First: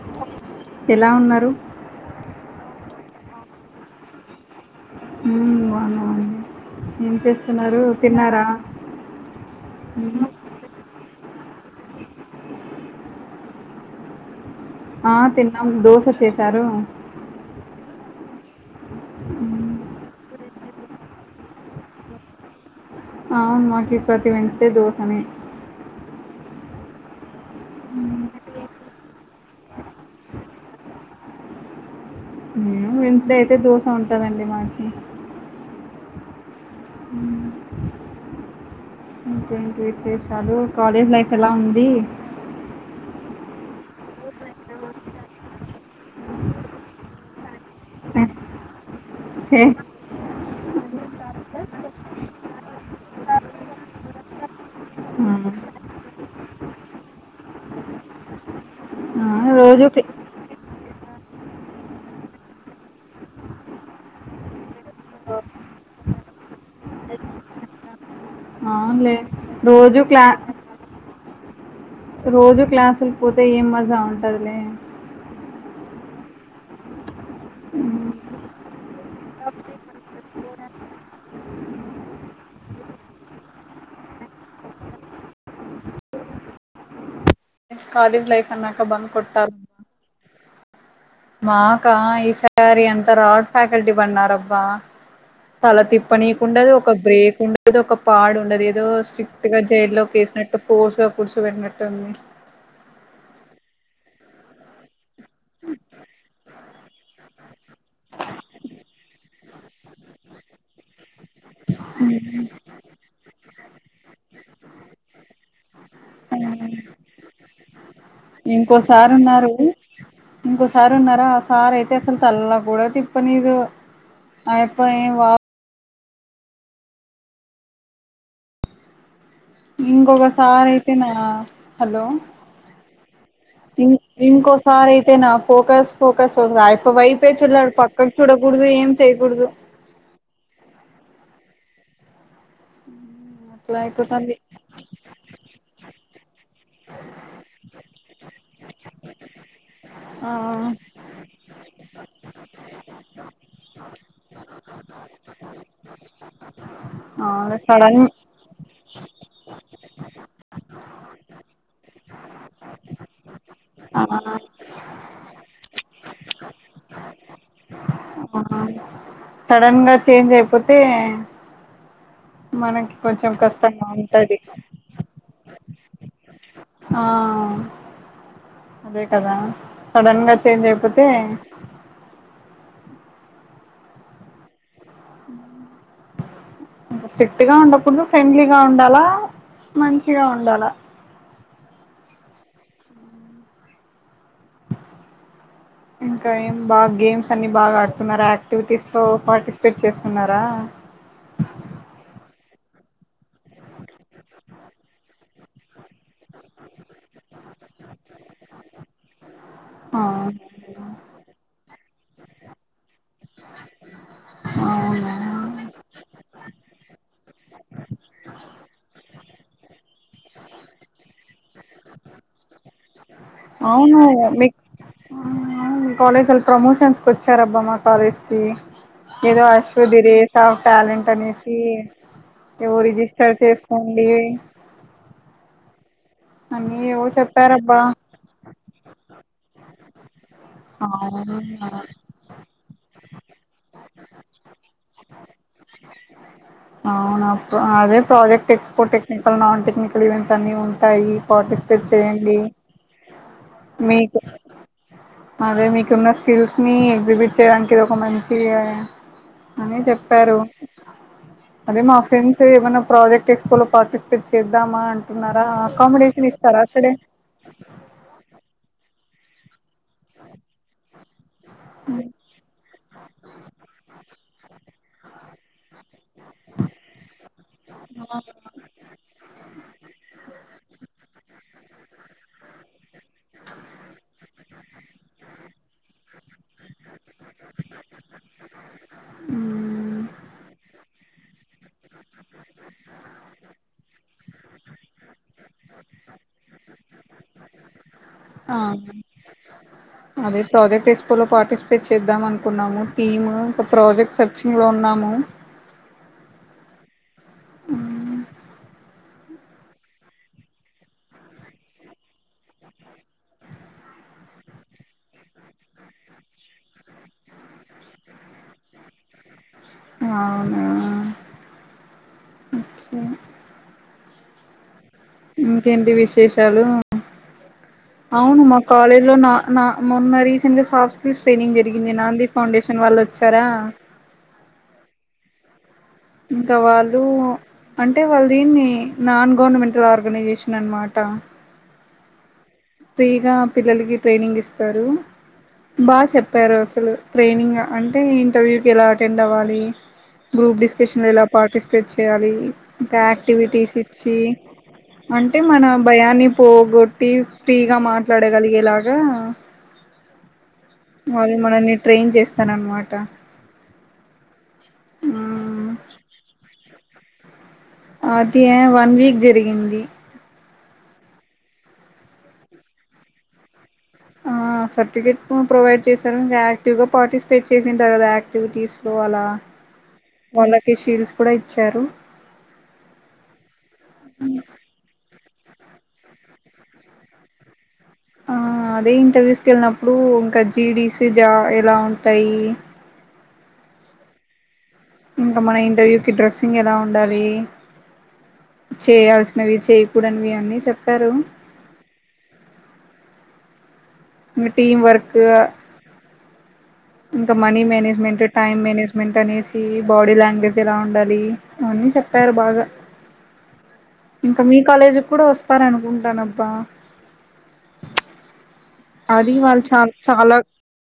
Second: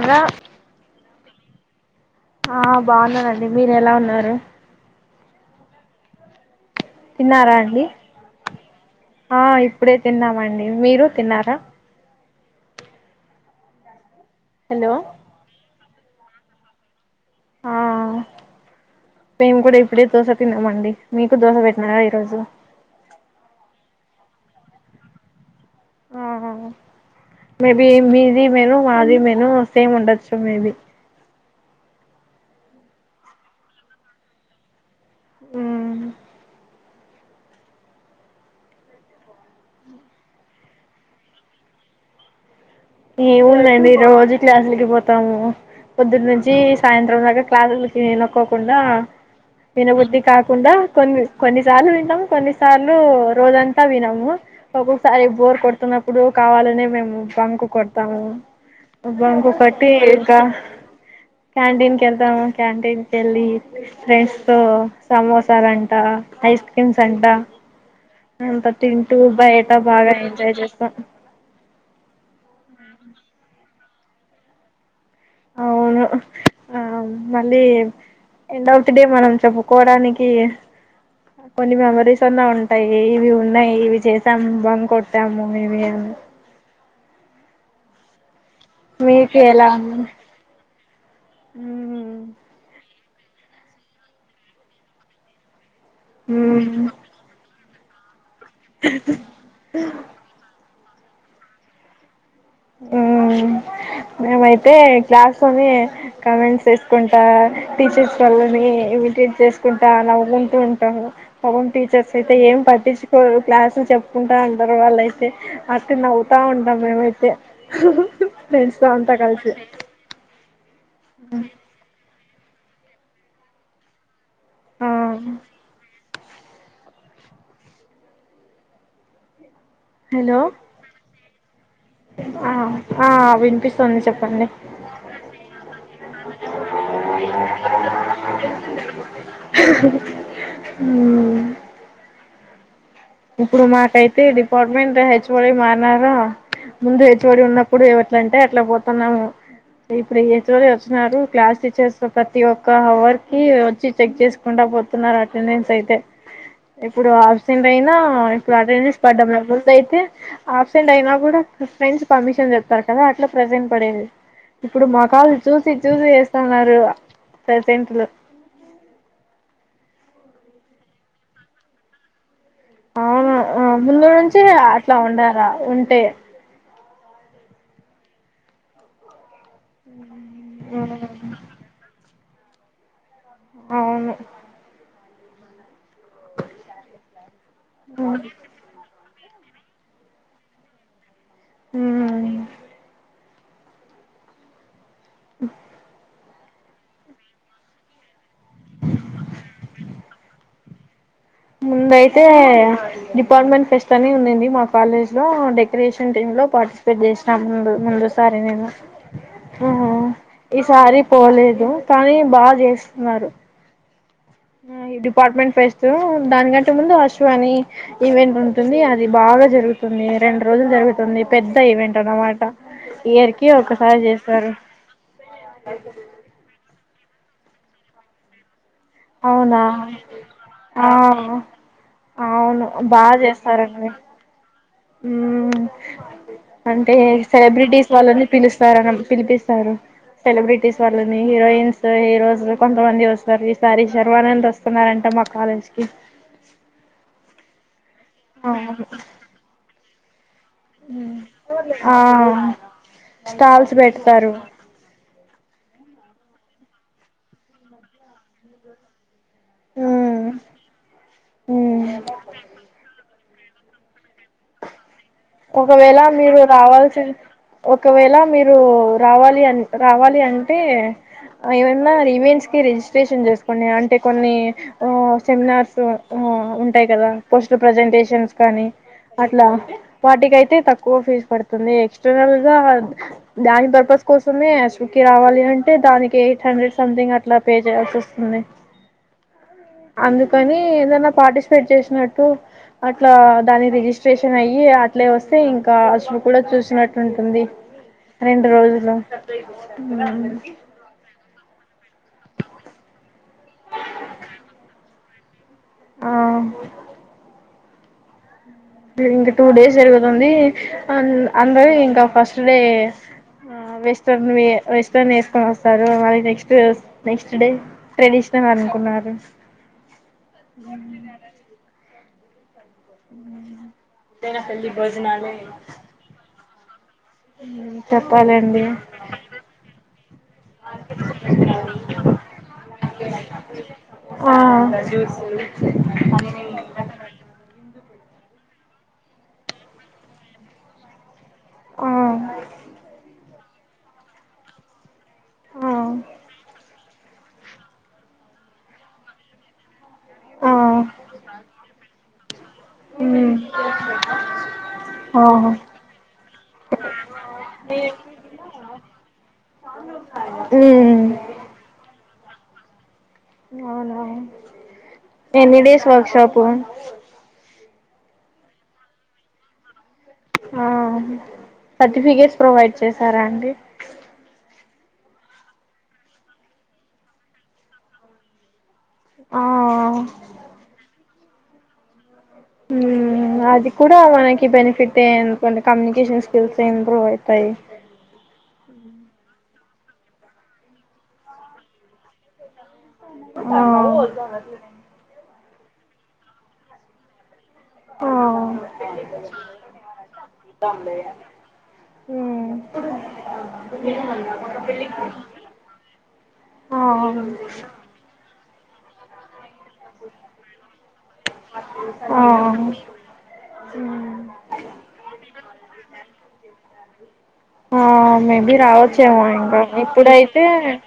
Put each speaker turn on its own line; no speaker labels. అలా
ఎలా ఉన్నారు
ఆ బాగున్నానండి మీరు ఎలా ఉన్నారు
ఉ బానే వున్నా
తిన్నారా అండి ఆ ఇప్పుడే
మ్మ్.
తిన్నామండి మీరు తిన్నారా హలో
ఆ తిన్నం డు ఒచ్చసారు
ఆ మేము
మ్మ్.
కూడా ఇప్పుడే దోశ తిన్నామండి మీకు దోశ పెట్టినారా ఈరోజు
ఆ మాకు ఇ ప్రతి వెడ్నెస్డే దోసని
ఆహ మేబి మీది మేను మాది మేను సేమ్ ఉండొచ్చు మేబి
వెనేస్డే అయితే దోశ ఉంటుందండి మాకి
ఊ
అ ఇంకేంటి విశేషాలు కాలేజ్ లైఫ్ ఎలా ఉంది
ఏవునండి రోజు క్లాసులకి పోతాము పొద్దున్న నుంచి సాయంత్రం దాకా క్లాసులకి ఇనక్కోకుండా
ఏ,
ఇన బుద్ధి కాదు కుడా కొన్ని కొన్నిసార్లు వింటాము కొన్నిసార్లు రోజంతా వినము ఒక్కొక్కసారి
ఆ,
బోర్ కొడుతున్నప్పుడు కావాలనే మేము బంకు కొడతాము
ఆ,
బాంకు
రోజు
కొట్టి
క్లా-
ఇంకా క్యాంటీన్ కెళ్తాము క్యాంటీన్ కెళ్ళి ఫ్రెండ్స్ తో సమోసాలంట ఐస్ క్రీమ్స్ అంట ఉ కొట్టి
అవునులే
టూ బై ఏటా
రోజు
బాగా
క్లా
ఎంజాయ్ చేస్తాం
అసలు పోతే ఏం మజ ఉంటుందిలే
అవును ఆ మళ్ళీ ఎండ్ ఆఫ్ ది డే మనం చెప్పుకోడానికి కొన్ని మెమరీస్ అన్నా ఉంటాయి ఇవి ఉన్నాయి ఇవి చేసాము బం కొట్టాము ఇవి అని
కాలేజ్ లైఫ్ అన్నాక బంక్
మీకు
కొట్టాలి
ఎలా ఉం
మాకా ఈసారి అం త రాల్ట్ ఫ్యాకల్టీ బన్నారబ్బా తల తిప్పనీక్ ఉండదు.
ఉమ్
ఒక బ్రేక్ ఉం ఏదో ఒక పాడు ఉండది. ఏదో స్ట్రిక్ట్గా జైల్లో కేసినట్టు ఫోర్స్గా కూర్చోబెట్టినట్టు ఉంది.
ఉమ్ మేం అయితే క్లాస్లోని కామెంట్స్ వేస్కుంటా టీచర్స్ వల్ల వాళ్ళని ఇమిటేట్ చేస్కుంటా నవ్వుకుంటుంటము. పాపం టీచర్స్ అయితే ఏం పట్టించుకోరు. క్లాసులు చెప్పుకుంటా ఉంటారు వాళ్ళయితే అట్ నవ్వుతా ఉంటాం మేమైతే ఫ్రెండ్స్ తో
ఇంకోసార్
అంతా
ఉన్నారు.
కలిసి
ఇంకోసా సార్ ఉన్నారా ఆ సార్ అయితే అసలు తల్ల కూడా తిప్పనీరు. అయప్పో
ఆ
ఏం వాప్
హలో
ఇంకొకసార్ అయితే నా హలో
ఆ ఆ
ఇం
వినిపిస్తుంది చెప్పండి
ఇంకోసార్ అయితే నా ఫోకస్ ఫోకస్ ఫ వైపే చూడడు పక్కకు చూడకూడదు ఏం చేయకూడదు.
మ్మ్ ఇప్పుడు
అట్లా
మాకైతే
అయిపోతంది
డిపార్ట్మెంట్ హెచ్ఓడి మారినారా ముందు హెచ్ఓడి ఉన్నప్పుడు ఎట్లంటే అట్ల పోతున్నాము. ఇప్పుడు ఈ హెచ్ఓడి
ఆ
వచ్చినారు క్లాస్ ప్రతి ఒక్క అవర్కి వచ్చి చెక్ చేస్కుంటా పోతున్నారు అటెండెన్స్ అయితే ఇప్పుడూ
అవును
అప్సెం టైనా
సడన్
ఇప్పుడు అటెండె [inaudible] ముందైతే అబ్సెంట్ అయినా గుడా ఫ్రెండ్స్ పర్మిషన్ చెప్తారు కదా అట్లా ప్రసెంట్
ఆ
పడేది ఇప్పుడు మోకాలు చూసి చూసి ఏస్తున్నారు ప్రసెంట్లు
సడన్గా చేంజ్ అయిపోతే మనకి కొంచెం
అవును.
కష్టంగా
ముందు
ఉంటది
నుంచే అట్లా ఉండరా ఉంటే
ఆ అదే కదా సడన్గా చేంజ్ అయిపోతే
అవును.
హ్మ్ హు స్ట్రిక్ట్ గా ఉండకూడదు ఫ్రెండ్లీగా ఉండాలా మంచిగా ఉండాల
హ్మ్ అ
ఇంకా ఎం బాగా గేమ్స్ అన్ని బాగా ఆడుతున్నారా [unintelligible] విటీస్లో పార్టిసిపేట్ చేస్తున్నారా
ముందయితే డిపార్ట్మెంట్ ఫెస్ట్ అని ఉందింది మా కాలేజ్ లో డెకరేషన్ టీం లో పార్టిసిపేట్ చేస్ నా ముందు ముందు సారి నేను
ఆ
హ్మ్ ఈసారి పోలేదు కానీ బాగా చేస్ వారు డిపార్ట్మెంట్
అవునా
ఫెస్ట్ దానికంటే ముందు అషు అని ఈవెంట్ ఉంటుంది అది బాగా జరుగుతుంది రెండు రోజులు జరుగుతుంది పెద్ద ఈవెంట్ అనమాట ఇయరికి
అవును
ఒకసారి చేస్తారు
మీకు వచ్చారబ్బ మా కాలేజ్ కి ఏదో
అవునా
అశ్వధిరేస్ అఫ్
ఆ
టాలెంట్ అనేసి
అవును
ఏవో రిజిస్టర్ చేసుకోండి
హ్మ్
అని
అంటే
ఏవో చెప్పారబ్బా
సెలబ్రిటీస్ వాళ్ళని పిలుస్తారు పిలిపిస్తారు సెలబ్రిటీస్ వాళ్ళని
అవునా
హీరోయిన్స్ హీరోస్ కొంతమంది వస్తారు ఈసారి షర్వానంద్ వస్తున్నారంట మా కాలేజ్ కి
అవునా అదే ప్రాజెక్ ఎక్స్పో టెక్నికల్ నన్ టెక్నికల్ [unintelligible] అన్ని ఉంటాయి పార్టిసిపేట్
ఆ
చేయండి
స్టాల్స్
మీకు
పెడతారు
అదే మీకున్న స్కిల్స్ని ఎగ్జిబిట్ చేయడానికి ఇది ఒక మంచి అని
ఉమ్
చెప్పారు అదే
ఉమ్
మా ఫ్రెండ్స్ ఏమైనా ప్రాజెక్ట్ షో లో పార్టిసిపేట్ చేద్దామా అ
ఒకవేళ మీరు రావాల్సిిన్ ఒకవేళ మీరు రావాలి అని రావాలి అంటే ఏమన్నా ఈవెంట్స్ కి రిజిస్ట్రేషన్ చేసుకోండి అంటే కొన్ని ఓ సెమినార్స్ ఆ ఉంటాయి కదా ఫస్ట్ ప్రజెంటేషన్స్ కానీ అట్లా వాటికి అయితే తక్కువ ఫీజు పడుతుంది ఎక్స్టర్నల్ గా దాని పర్పస్ కోసమే సుకి రావాలి అంటే దానికి ఎయిట్ హండ్రెడ్ సంథింగ్ ఇట్లా పే చేయాల్సి వస్తుంది
మ్మ్
అందు కాని ఏదన్నా పార్టిసిపేట్ చేసినట్టు అట్లా దాని రిజిస్ట్రేషన్ అయ్యి అట్లే వస్తే ఇంకా అసలు కూడా చూసినట్టు ఉంటుంది రెండు రోజులు
అదే ప్రాజెక్ట్ ఎస్పోలో పార్టిసిపేట్ చేద్దాం అనుకున్నాము టీమ్ ఒక ప్రాజెక్ట్ సర్చింగ్ లో ఉన్నాము
ఆ ఇంకా టూ డేస్ జరుగుతుంది అందరు ఇంకా ఫస్ట్ డే వెస్ట్రన్ వెస్ట్రన్ వేసుకొని వస్తారు మళ్ళ నెక్స్ట్ నెక్స్ట్ డ ట్రెడిషనల్ అనుకున్నారు
అచ్చా
దేన పల్లి
ఇంకేంటి విశేషాలు అవును మా
చెప్పాలండి
కాలేజ్ లో నా నా మొన్న రీసెంట్ గా సాఫ్ స్కూల్స్ ట్రైనింగ్ జరిగింది నాంది ఫౌండేషన్ వాళ్ళ వచ్చారా
స
ఇంకా వాళ్ళు అంటే వాళ్ళు దీన్ని నాన్ గవర్నమెంటల్ ఆర్గనైజేషన్ అనమాట
ఆ
ఫ్రీగా పిల్లలకి ట్రైనింగ్ ఇస్తారు
ఆ
బా చెప్పారు అసలు ట్రైనింగ్ అంటే ఇంటర్వ్యూకి ఎలా అటెండ్ అవ్వాలి గ్రూప్
ఆ
డిస్కషన్లో ఇలా పార్టిసిపేట్ చేయాలి ఇంకా యాక్టివిటీస్ ఇచ్చి అంటే
ఆహా
మన భయాన్ని పోగొట్టి గట్టి గమాట్లాడేగలిగేలాగా
అ
వాళ్ళ మనల్ని ట్రైన్ చేస్త స్తను అనమాట
అవును నేను ఇదే సంవత్సం లోపు
అది ఎవన్ వీక్ జరిగింది
ఆ సర్టిఫికేట్స్ ప్రొవైడ్ చేసారా అండి
ఆ సర్టిఫికెట్ ప్రొవైడ్ చేశారు ఇంకా యాక్టివ్ గా పార్టిసిపేట్ చేసినర్ కదా యాక్టివిటీస్ అలా
ఆ
వాళ్ళకి సీల్స్ ఇప్పుడె ఇచ్చారు
హ అది కూడా మనకి బనిఫిట్టే ఏ అంత ఇే కమ్యూనికేషన్ స్కిల్స్ ఇంప్రూవ్ అ యిపోయి
ఆ అదే ఇంటర్వ్యూస్క వెళ్ళినప్పుడు ఇంకా జీడిస జా ఎలా ఉంటాయి
ఆ
ఇంకా మన ఇంటర్వ్యూ కి డ్రెస్సింగ్ ఎలా ఉండాలి చేయాల్సినవి చేయకూడనివి అన్నీ చెప్పారు ఇంకా టీం వర్క్
ఆ ఆ
ఇంకా మనీ మేనేజ్మెంట్ టైం మేనేజ్మెంట్ అనేసి బాడీ లాంగ్వేజ్ ఎలా ఉండాలి అవన్నీ
ఆ
చెప్పారు బాగా
ఉమ్
ఇంకా మీ కాలేజీ కూడా వస్తార అనుకుంటానబ్బా
ఆ మేబి రావచ్చేమో
అది
ఇంకా
వాళ్ళు చాల చాలా
ఇప్పుడైతే